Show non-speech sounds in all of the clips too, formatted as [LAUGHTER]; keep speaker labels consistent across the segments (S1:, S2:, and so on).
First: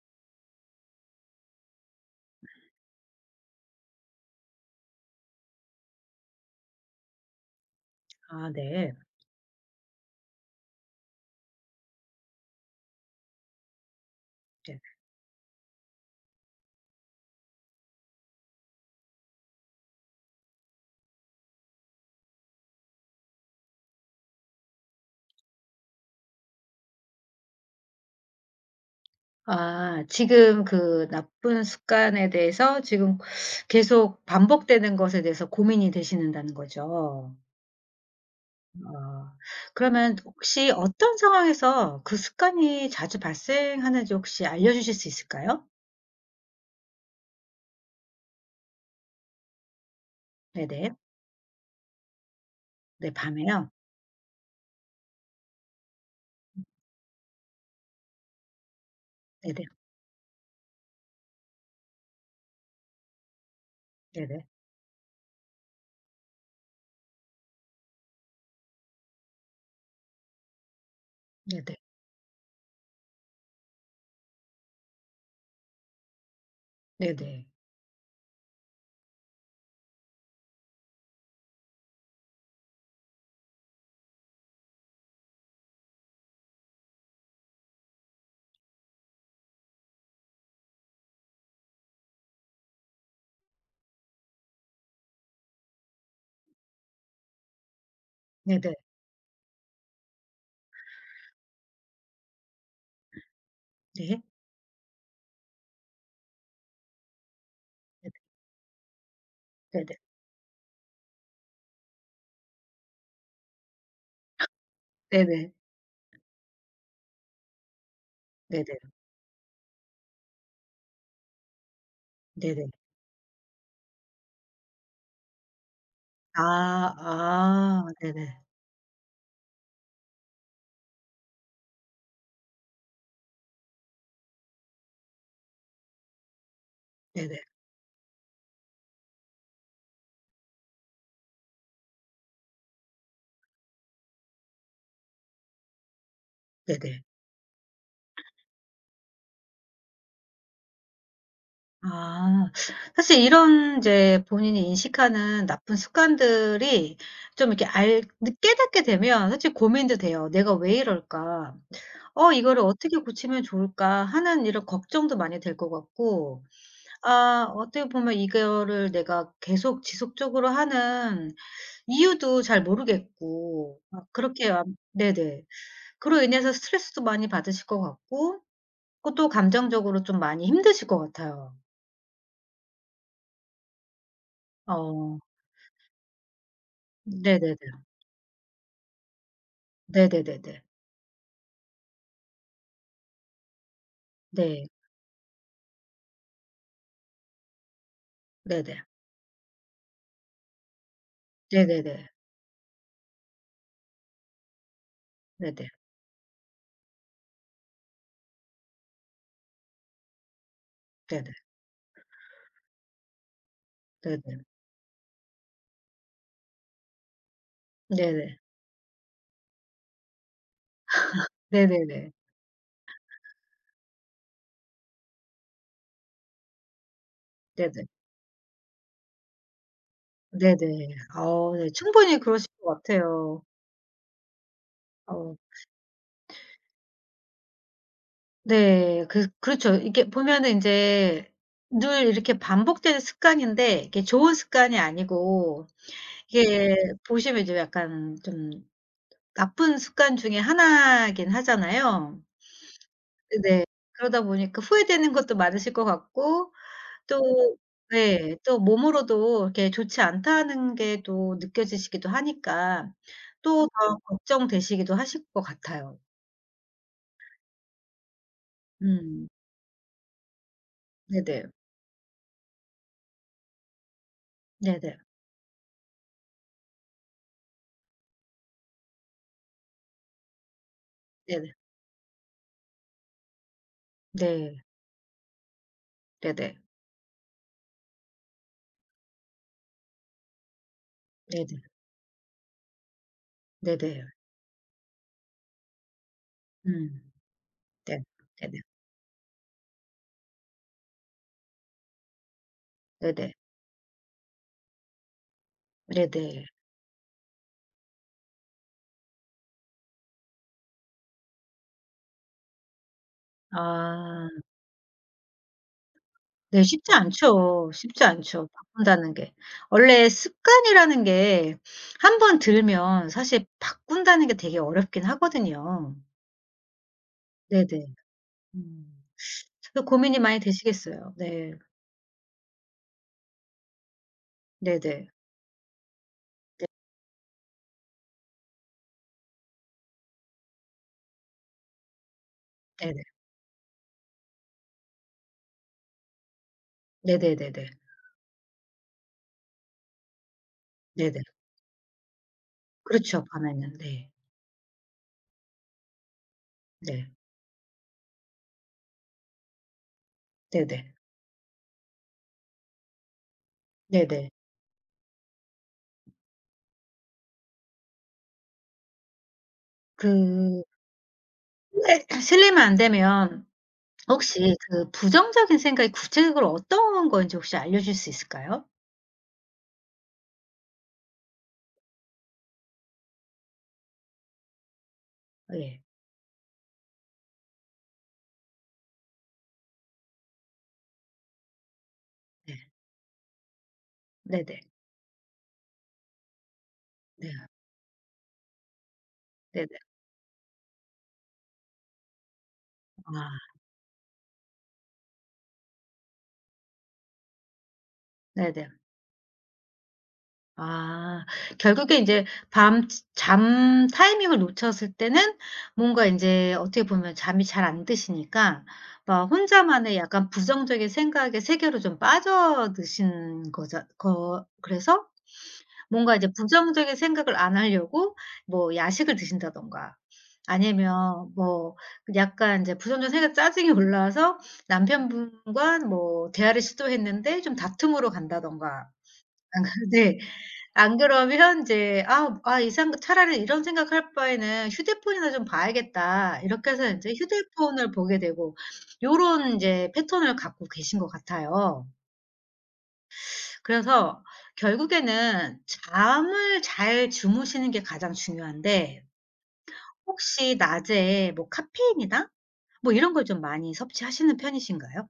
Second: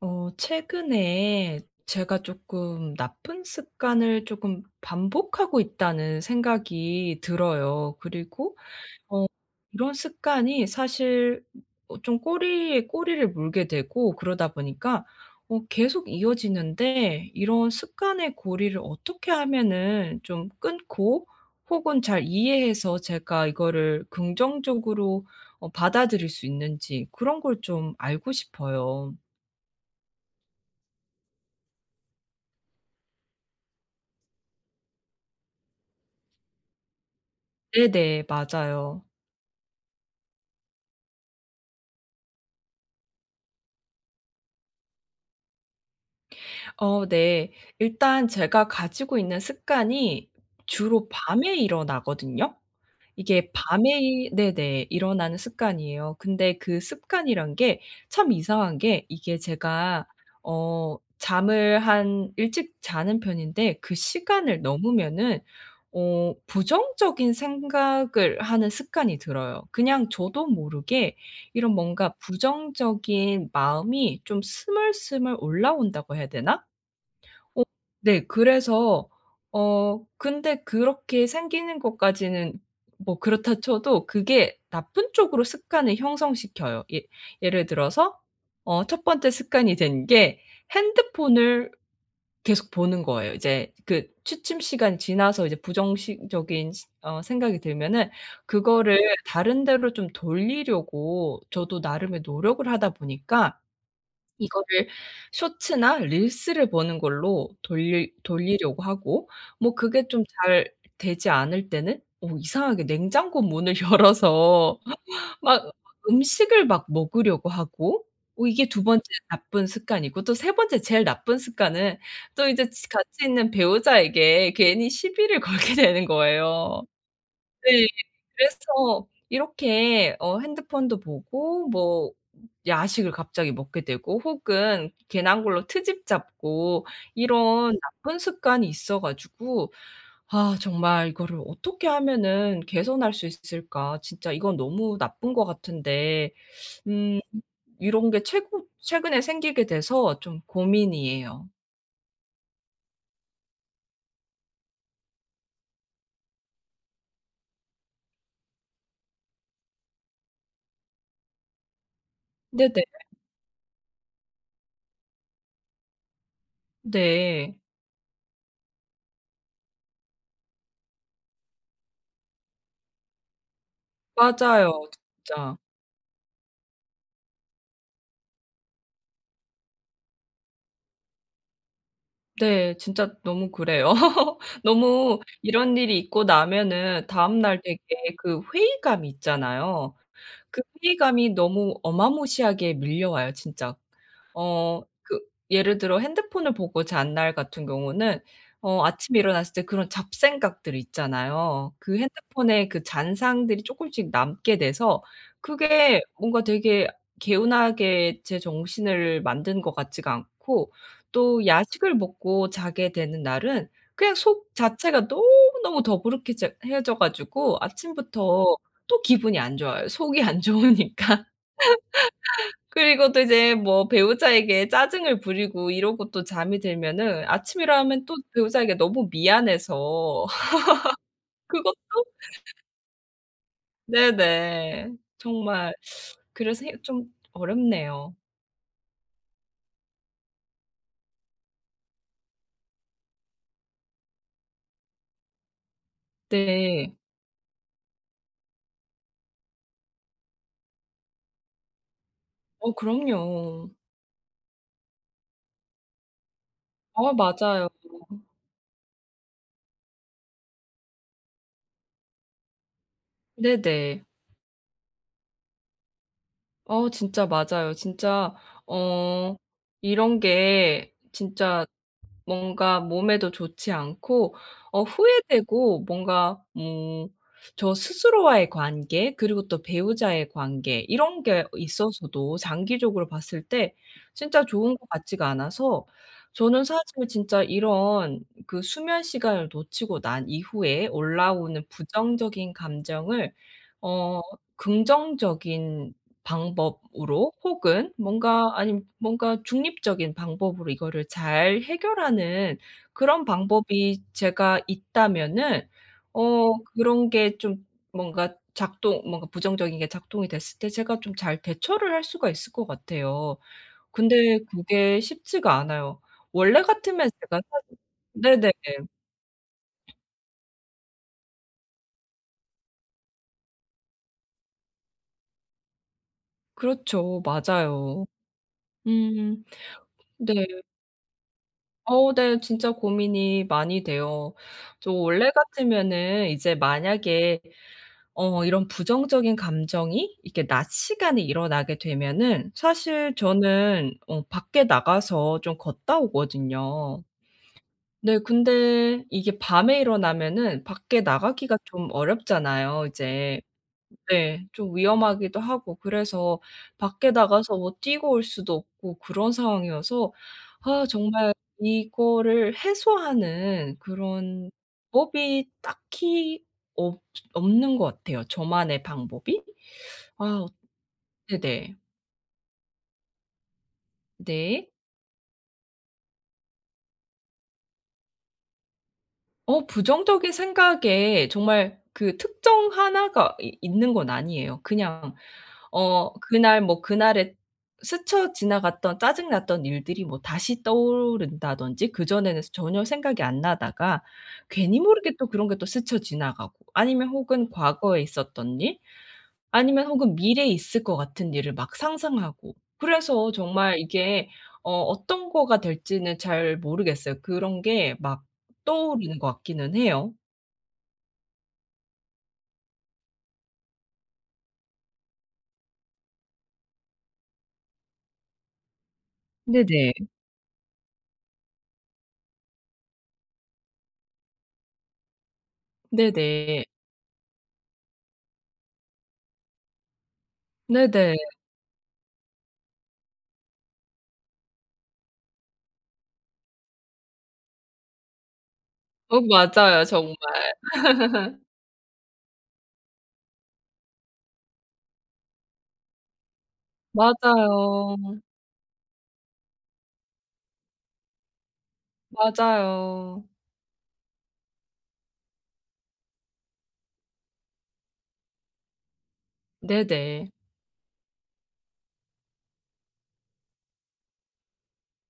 S1: 최근에 제가 조금 '나쁜 습관을 조금 반복하고 있다.'는 생각이 들어요.
S2: 아
S1: 그리고
S2: 네.
S1: 어 이런 습관이 사실 좀 꼬리에 꼬리를 물게 되고, 그러다
S2: 네.
S1: 보니까 계속 이어지는데, 이런 습관의 고리를 어떻게 하면은 좀 끊고, 혹은 잘 이해해서 제가 이거를 긍정적으로 받아들일 수 있는지 그런 걸 좀 알고 싶어요.
S2: 아 지금 그 나쁜 습관에 대해서 지금 계속 반복되는 것에 대해서 고민이 되시는다는 거죠.
S1: 네네. 맞아요.
S2: 어 그러면 혹시 어떤 상황에서 그 습관이 자주 발생하는지 혹시 알려 주실 수 있을까요?
S1: 네. 일단 제가 가지고 있는 습관이
S2: 네네.
S1: 주로 밤에 일어나거든요.
S2: 네
S1: 이게
S2: 밤에요?
S1: 밤에 이 네네. 일어나는 습관이에요. 근데 그 습관이란 게 참 이상한 게, 이게
S2: 네네.
S1: 제가 잠을 한 일찍 자는 편인데 그
S2: 네네.
S1: 시간을 넘으면은 부정적인 생각을 하는 습관이 들어요. 그냥 저도 모르게 이런
S2: 네네.
S1: 뭔가 부정적인 마음이 좀 스물스물 올라온다고 해야 되나?
S2: 네네.
S1: 어 네. 그래서 근데 그렇게 생기는 것까지는 뭐 그렇다 쳐도 그게 나쁜 쪽으로 습관을 형성시켜요. 예, 예를 들어서 첫 번째 습관이 된 게 핸드폰을 계속 보는 거예요. 이제 그 취침 시간이 지나서 이제 부정식적인 시 어 생각이 들면은
S2: 네네.
S1: 그거를 다른 데로 좀 돌리려고 저도 나름의 노력을 하다 보니까
S2: 네.
S1: 이거를 쇼츠나 릴스를 보는 걸로
S2: 네네.
S1: 돌리려고 하고, 뭐
S2: 네네.
S1: 그게 좀 잘 되지 않을 때는 이상하게 냉장고 문을 [LAUGHS] 열어서
S2: 네네.
S1: 막 음식을 막 먹으려고 하고,
S2: 네네.
S1: 이게 두 번째 나쁜 습관이고, 또 세 번째 제일 나쁜 습관은 또
S2: 네네.
S1: 이제 지 같이 있는 배우자에게 괜히 시비를 [LAUGHS] 걸게 되는
S2: 아
S1: 거예요.
S2: 아
S1: 네.
S2: 네네.
S1: 그래서 이렇게 핸드폰도 보고, 뭐 야식을 갑자기 먹게 되고, 혹은 괜한 걸로 트집 잡고,
S2: 네네.
S1: 이런 나쁜 습관이 있어 가지고 '아 정말 이거를 어떻게 하면은 개선할 수 있을까? 진짜 이건 너무 나쁜 것 같은데.'
S2: 네네.
S1: 음 이런 게 최고 최근에 생기게 돼서 좀 고민이에요.
S2: 아. 사실 이런 이제 본인이 인식하는 나쁜 습관들이 좀 이렇게 깨닫게 되면 사실 고민도 돼요. '내가 왜 이럴까? 이거를
S1: 네네.
S2: 어떻게 고치면 좋을까?' 하는 이런 걱정도 많이 될 것 같고. 아
S1: 네.
S2: 어떻게 보면 이거를 내가 계속 지속적으로 하는 이유도 잘 모르겠고. 아, 그렇게 암
S1: 맞아요,
S2: 네네.
S1: 진짜.
S2: 그로 인해서 스트레스도 많이 받으실 것 같고 고 또 감정적으로 좀 많이 힘드실 것 같아요.
S1: 네. 진짜 너무 그래요. [LAUGHS]
S2: 어.
S1: 너무 이런 일이 있고 나면은 다음날
S2: 네네네.
S1: 되게 그 회의감이 있잖아요.
S2: 네네네네.
S1: 그 회의감이 너무 어마무시하게 밀려와요, 진짜.
S2: 네.
S1: 어 그 예를 들어 핸드폰을 보고 잔날 같은 경우는
S2: 네네.
S1: 아침에 일어났을 때 그런 잡생각들 있잖아요. 그
S2: 네네네.
S1: 핸드폰에 그 잔상들이 조금씩 남게 돼서
S2: 네네.
S1: 그게 뭔가 되게 개운하게 제 정신을 만든 것 같지가 않고,
S2: 네네.
S1: 또 야식을 먹고 자게 되는 날은 그냥
S2: 네네.
S1: 속 자체가 너무너무 더부룩해져 해져 가지고
S2: 네네.
S1: 아침부터 또 기분이 안 좋아요, 속이 안 좋으니까. [LAUGHS]
S2: 네네네.
S1: 그리고 또 이제 뭐 배우자에게 짜증을 부리고 이러고, 또 잠이 들면은 아침이라
S2: 네네.
S1: 하면 또 배우자에게 너무 미안해서 [LAUGHS]
S2: 네네. 어 네.
S1: 그것도.
S2: 충분히 그러실 것 같아요.
S1: 네네.
S2: 어
S1: 정말. 그래서 해 좀 어렵네요.
S2: 네. 그 그렇죠. 이게 보면은 인제 늘 이렇게 반복되는 습관인데 이게 좋은 습관이 아니고 이게
S1: 네.
S2: 보시면 이제 약간 좀 나쁜 습관 중에 하나이긴 하잖아요. 네.
S1: 그럼요.
S2: 그러다 보니까 후회되는 것도 많으실 것 같고.
S1: 아,
S2: 또
S1: 맞아요.
S2: 네. 또 몸으로도 이렇게 좋지 않다는 게 또 느껴지시기도 하니까 또 더
S1: 네네.
S2: 걱정되시기도 하실 것 같아요.
S1: 진짜 맞아요. 진짜.
S2: 음.
S1: 어 이런 게
S2: 네네.
S1: 진짜 뭔가 몸에도 좋지 않고,
S2: 네네.
S1: 후회되고, 뭔가 저 스스로와의 관계 그리고 또 배우자의 관계, 이런 게
S2: 네네.
S1: 있어서도 장기적으로 봤을 때 진짜
S2: 네.
S1: 좋은 것 같지가 않아서,
S2: 네네.
S1: 저는 사실 진짜 이런 그 수면 시간을 놓치고 난 이후에
S2: 네네.
S1: 올라오는 부정적인 감정을
S2: 네네.
S1: 어 긍정적인
S2: 음.
S1: 방법으로, 혹은
S2: 네.
S1: 뭔가
S2: 네네.
S1: 아님 뭔가 중립적인 방법으로 이거를 잘 해결하는 그런
S2: 네네.
S1: 방법이 제가 있다면은,
S2: 네네.
S1: 그런 게 좀, 뭔가 부정적인 게 작동이 됐을 때 제가 좀 잘 대처를 할 수가 있을 것 같아요. 근데
S2: 아.
S1: 그게 쉽지가 않아요. 원래
S2: 네. 쉽지
S1: 같으면 제가
S2: 않죠.
S1: 사실.
S2: 쉽지 않죠,
S1: 네네.
S2: 바꾼다는 게. 원래 습관이라는 게 한번 들면 사실 바꾼다는 게 되게 어렵긴 하거든요.
S1: 그렇죠.
S2: 네네.
S1: 맞아요.
S2: 음.
S1: 음.
S2: 그 고민이
S1: 네.
S2: 많이 되시겠어요. 네.
S1: 네. 진짜 고민이 많이 돼요. 저
S2: 네네.
S1: 원래 같으면은 이제 만약에 이런 부정적인 감정이 이렇게 낮 시간에 일어나게 되면은,
S2: 네네.
S1: 사실 저는 밖에 나가서 좀 걷다 오거든요.
S2: 네네네네.
S1: 네. 근데 이게 밤에 일어나면은 밖에
S2: 네네.
S1: 나가기가 좀 어렵잖아요
S2: 그렇죠.
S1: 이제.
S2: 밤에는. 네.
S1: 네. 좀 위험하기도 하고, 그래서
S2: 네.
S1: 밖에 나가서 뭐 뛰고 올 수도 없고 그런 상황이어서, 아
S2: 네네.
S1: 정말 이거를 해소하는
S2: 네네.
S1: 그런 방법이 딱히 없 없는 것 같아요, 저만의 방법이.
S2: 그
S1: 아 네네. 네.
S2: 실례 [CLEARS THROAT] 실례만 안 되면 혹시
S1: 네.
S2: 그 부정적인 생각이 구체적으로 어떤 건지 혹시 알려 주실 수 있을까요?
S1: 부정적인 생각에 정말 그 특정 하나가 이 있는 건 아니에요. 그냥
S2: 예.
S1: 그날 뭐 그날에 스쳐 지나갔던 짜증 났던 일들이 뭐 다시 떠오른다든지, 그전에는
S2: 네.
S1: 전혀 생각이 안 나다가
S2: 네네.
S1: 괜히 모르게 또 그런 게 또 스쳐 지나가고, 아니면
S2: 네.
S1: 혹은 과거에 있었던 일,
S2: 네네.
S1: 아니면 혹은 미래에 있을 것 같은 일을 막 상상하고. 그래서
S2: 아.
S1: 정말 이게 어떤 거가 될지는 잘 모르겠어요. 그런 게 막
S2: 네네.
S1: 떠오르는 것 같기는 해요.
S2: 아. 결국에 이제 밤 잠 타이밍을 놓쳤을 때는 뭔가 이제 어떻게 보면 잠이 잘 안 드시니까 막 혼자만의
S1: 네네.
S2: 약간 부정적인 생각의 세계로 좀 빠져드신 거죠 거 그래서 뭔가 이제
S1: 네네.
S2: 부정적인 생각을 안 하려고 뭐 야식을 드신다던가
S1: 네네.
S2: 아니면 뭐 약간 이제 부정적인 생각 짜증이 올라와서 남편분과 뭐 대화를 시도했는데 좀 다툼으로 간다던가.
S1: 맞아요,
S2: [LAUGHS]
S1: 정말.
S2: 네. 안 그러면 이제 '아 이상 차라리 이런 생각할 바에는 휴대폰이나 좀 봐야겠다.' 이렇게 해서 인제 휴대폰을
S1: 맞아요.
S2: 보게 되고 요런 인제 패턴을 갖고 계신 것 같아요.
S1: 맞아요.
S2: 그래서 결국에는 잠을 잘 주무시는 게 가장 중요한데
S1: 네네.
S2: 혹시 낮에 뭐 카페인이나 뭐 이런 걸 좀 많이 섭취하시는 편이신가요?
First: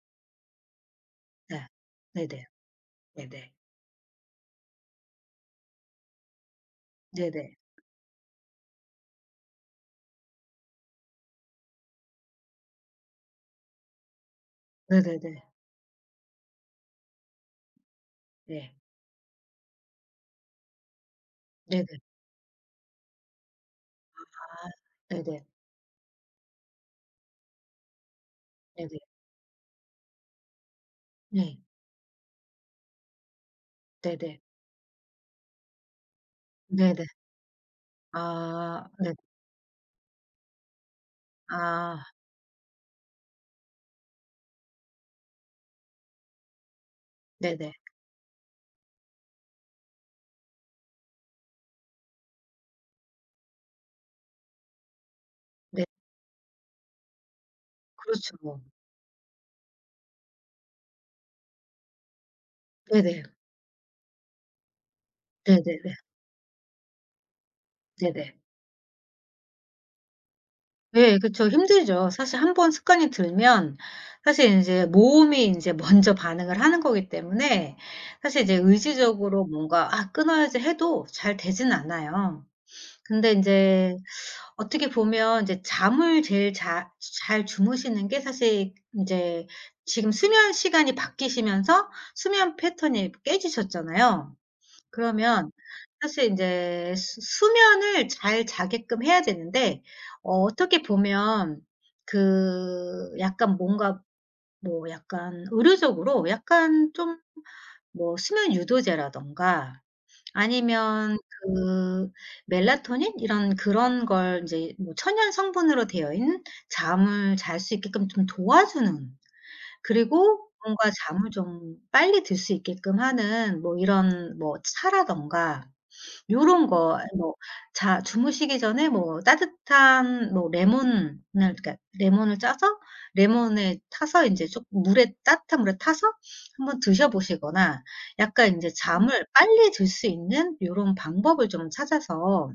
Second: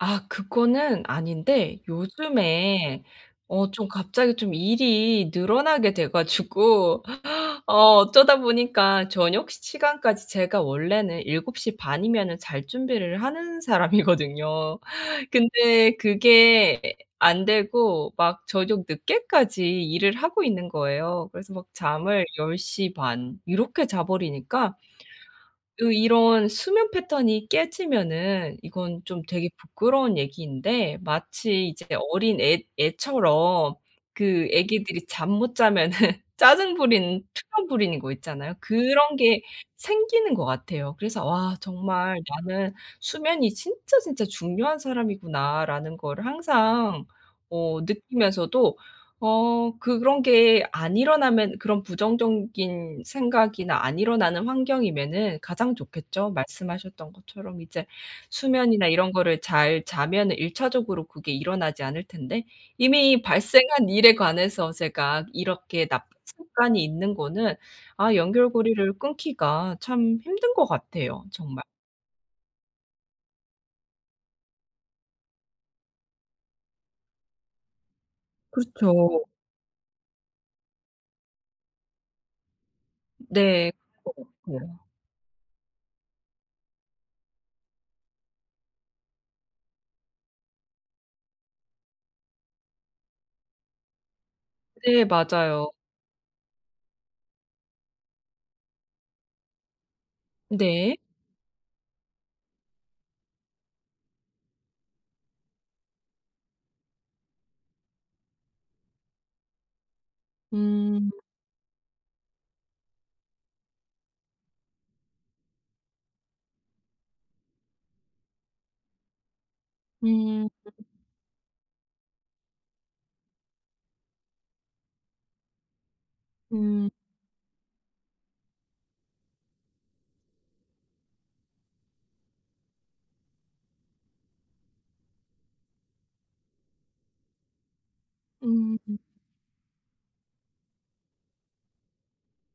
S1: 아, 그거는
S2: 네.
S1: 아닌데
S2: 네네.
S1: 요즘에
S2: 네네.
S1: 좀 갑자기 좀 일이 늘어나게 돼 가지고
S2: 네네.
S1: 어쩌다 보니까 저녁 시간까지, 제가 원래는 7시 반 이면은 잘 준비를 하는 사람이거든요.
S2: 네네네.
S1: 근데 그게 안 되고 막
S2: 네.
S1: 저녁 늦게까지 일을 하고 있는 거예요. 그래서 막
S2: 네네.
S1: 잠을 10시 반 이렇게 자
S2: 아
S1: 버리니까,
S2: 네네.
S1: 그 이런 수면 패턴이 깨지면은,
S2: 네네.
S1: 이건 좀 되게 부끄러운 얘기인데,
S2: 네.
S1: 마치 이제 어린 애 애처럼,
S2: 네네.
S1: 그 애기들이 잠 못 자면은 [LAUGHS] 짜증
S2: 네네.
S1: 부리는, 투정 부리는 거 있잖아요.
S2: 아 네.
S1: 그런 게 생기는 것 같아요. 그래서 '와
S2: 아
S1: 정말 나는 수면이 진짜 진짜 중요한 사람이구나.'라는 거를 항상
S2: 네네.
S1: 느끼면서도, 그런 게 안 일어나면, 그런 부정적인 생각이나 안 일어나는 환경이면은 가장
S2: 네.
S1: 좋겠죠. 말씀하셨던 것처럼 이제
S2: 그렇죠.
S1: 수면이나 이런 거를 잘 자면은 1차적으로 차적으로 그게 일어나지 않을 텐데, 이미
S2: 네네.
S1: 발생한 일에 관해서 제가 이렇게
S2: 네네네.
S1: 나쁜 습관이 있는 거는, 아
S2: 네네.
S1: 연결고리를 끊기가 참 힘든 것
S2: 예
S1: 같아요,
S2: 그쵸.
S1: 정말.
S2: 힘들죠. 사실 한번 습관이 들면 사실 인제 몸이 인제 먼저 반응을 하는 거기 때문에 사실 이제
S1: 그렇죠.
S2: 의지적으로 뭔가 '아 끊어야지.' 해도 잘 되진 않아요. 근데
S1: 네.
S2: 인제
S1: 그런 것 같아요.
S2: 어떻게 보면 이제 잠을 제일 자 잘 주무시는 게 사실 인제 지금 수면 시간이 바뀌시면서 수면 패턴이 깨지셨잖아요.
S1: 네,
S2: 그러면
S1: 맞아요.
S2: 사실 이제 수 수면을 잘 자게끔 해야 되는데 어떻게
S1: 네.
S2: 보면 그 약간 뭔가 뭐 약간 의료적으로 약간 좀 뭐 수면 유도제라든가
S1: 음.
S2: 아니면 그 멜라토닌 이런 그런 걸 이제 뭐 천연 성분으로 되어 있는 잠을 잘 수 있게끔 좀 도와주는. 그리고
S1: 음.
S2: 뭔가 잠을 좀 빨리 들 수 있게끔 하는 뭐 이런 뭐 차라든가 요런
S1: 음.
S2: 거 뭐 자 주무시기 전에 뭐 따뜻한 뭐 레몬을 짜서 레몬에 타서 인제 쪼끔 물에 따뜻한 물에 타서 한번 드셔 보시거나 약간 인제
S1: 음.
S2: 잠을 빨리 들 수 있는 요런 방법을 좀 찾아서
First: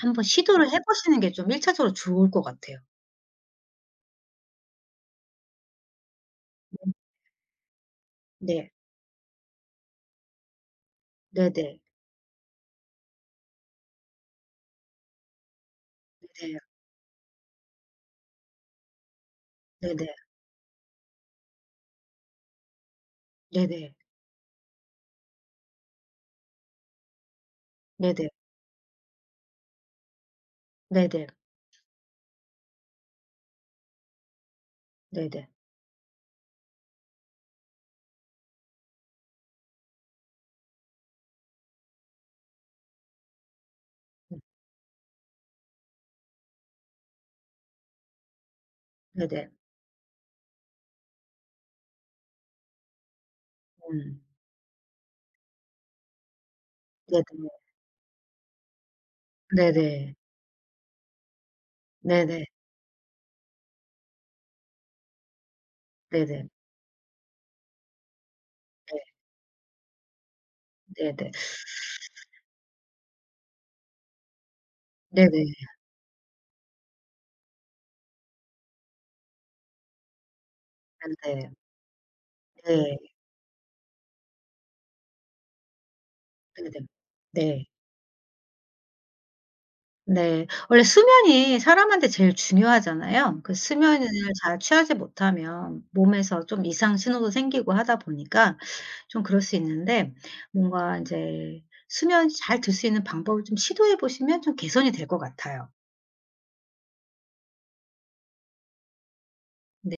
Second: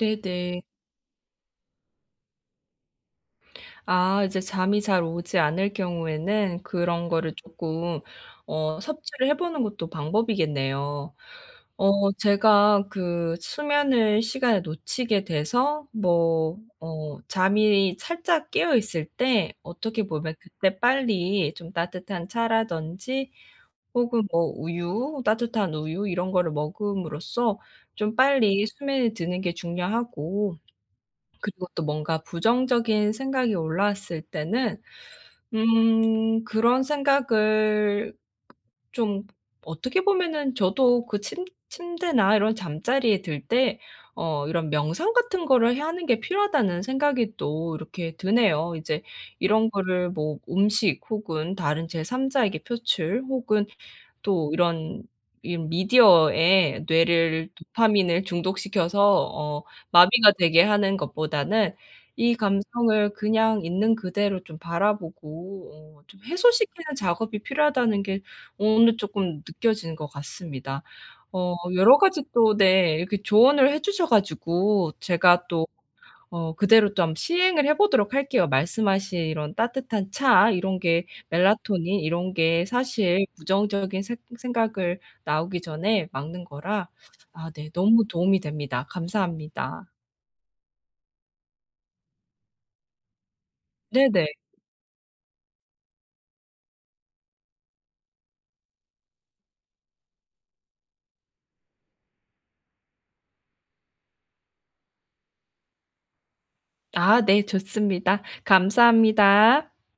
S2: 한번 시도를 해 보시는 게 좀 1차적으로 좋을 것 같아요.
S1: 아 이제 잠이 잘 오지 않을 경우에는 그런 거를 조금
S2: 네.
S1: 섭취를 해 보는 것도 방법이겠네요.
S2: 네네.
S1: 제가 그 수면을 시간에 놓치게 돼서 뭐
S2: 네네.
S1: 잠이 살짝 깨어 있을 때, 어떻게
S2: 네네.
S1: 보면 그때 빨리 좀 따뜻한 차라든지
S2: 네네.
S1: 혹은 뭐 우유, 따뜻한 우유 이런 거를 먹음으로써 좀
S2: 네네.
S1: 빨리 수면에 드는 게 중요하고,
S2: 네네.
S1: 그리고 또 뭔가 부정적인 생각이 올라왔을 때는
S2: 네네.
S1: 그런 생각을 좀, 어떻게 보면은 저도 그 침 침대나 이런 잠자리에 들 때
S2: 음
S1: 이런 명상 같은 거를 해 하는 게 필요하다는 생각이 또 이렇게 드네요. 이제
S2: 네네.
S1: 이런 거를 뭐 음식, 혹은 다른 제 3자에게 표출, 혹은
S2: 음.
S1: 또 이런 이 미디어에
S2: 네네.
S1: 뇌를, 도파민을 중독시켜서 어
S2: 네네.
S1: 마비가 되게 하는 것보다는, 이
S2: 네네.
S1: 감성을 그냥 있는 그대로 좀 바라보고 좀
S2: 네네.
S1: 해소시키는 작업이 필요하다는 게 오늘
S2: 네.
S1: 쪼끔 느껴지는 것 같습니다.
S2: 네네.
S1: 여러 가지 또, 네, 이렇게 조언을 해 주셔 가지고 제가
S2: 네네.
S1: 또 그대로 좀 시행을 해 보도록 할게요. 말씀하신 이런 따뜻한 차 이런 게,
S2: 네네.
S1: 멜라토닌 이런 게
S2: 네.
S1: 사실 부정적인 생 생각을 나오기 전에 막는
S2: 네네.
S1: 거라, 아
S2: 네.
S1: 네, 너무 도움이 됩니다. 감사합니다.
S2: 네. 원래 수면이 사람한테 제일 중요하잖아요. 그 수면을
S1: 네네.
S2: 잘 취하지 못하면 몸에서 좀 이상 신호도 생기고 하다 보니까 좀 그럴 수 있는데 뭔가 인제 수면 잘 들 수 있는 방법을 좀 시도해 보시면 좀 개선이 될 것 같아요.
S1: 아 네, 좋습니다. 감사합니다.
S2: 네.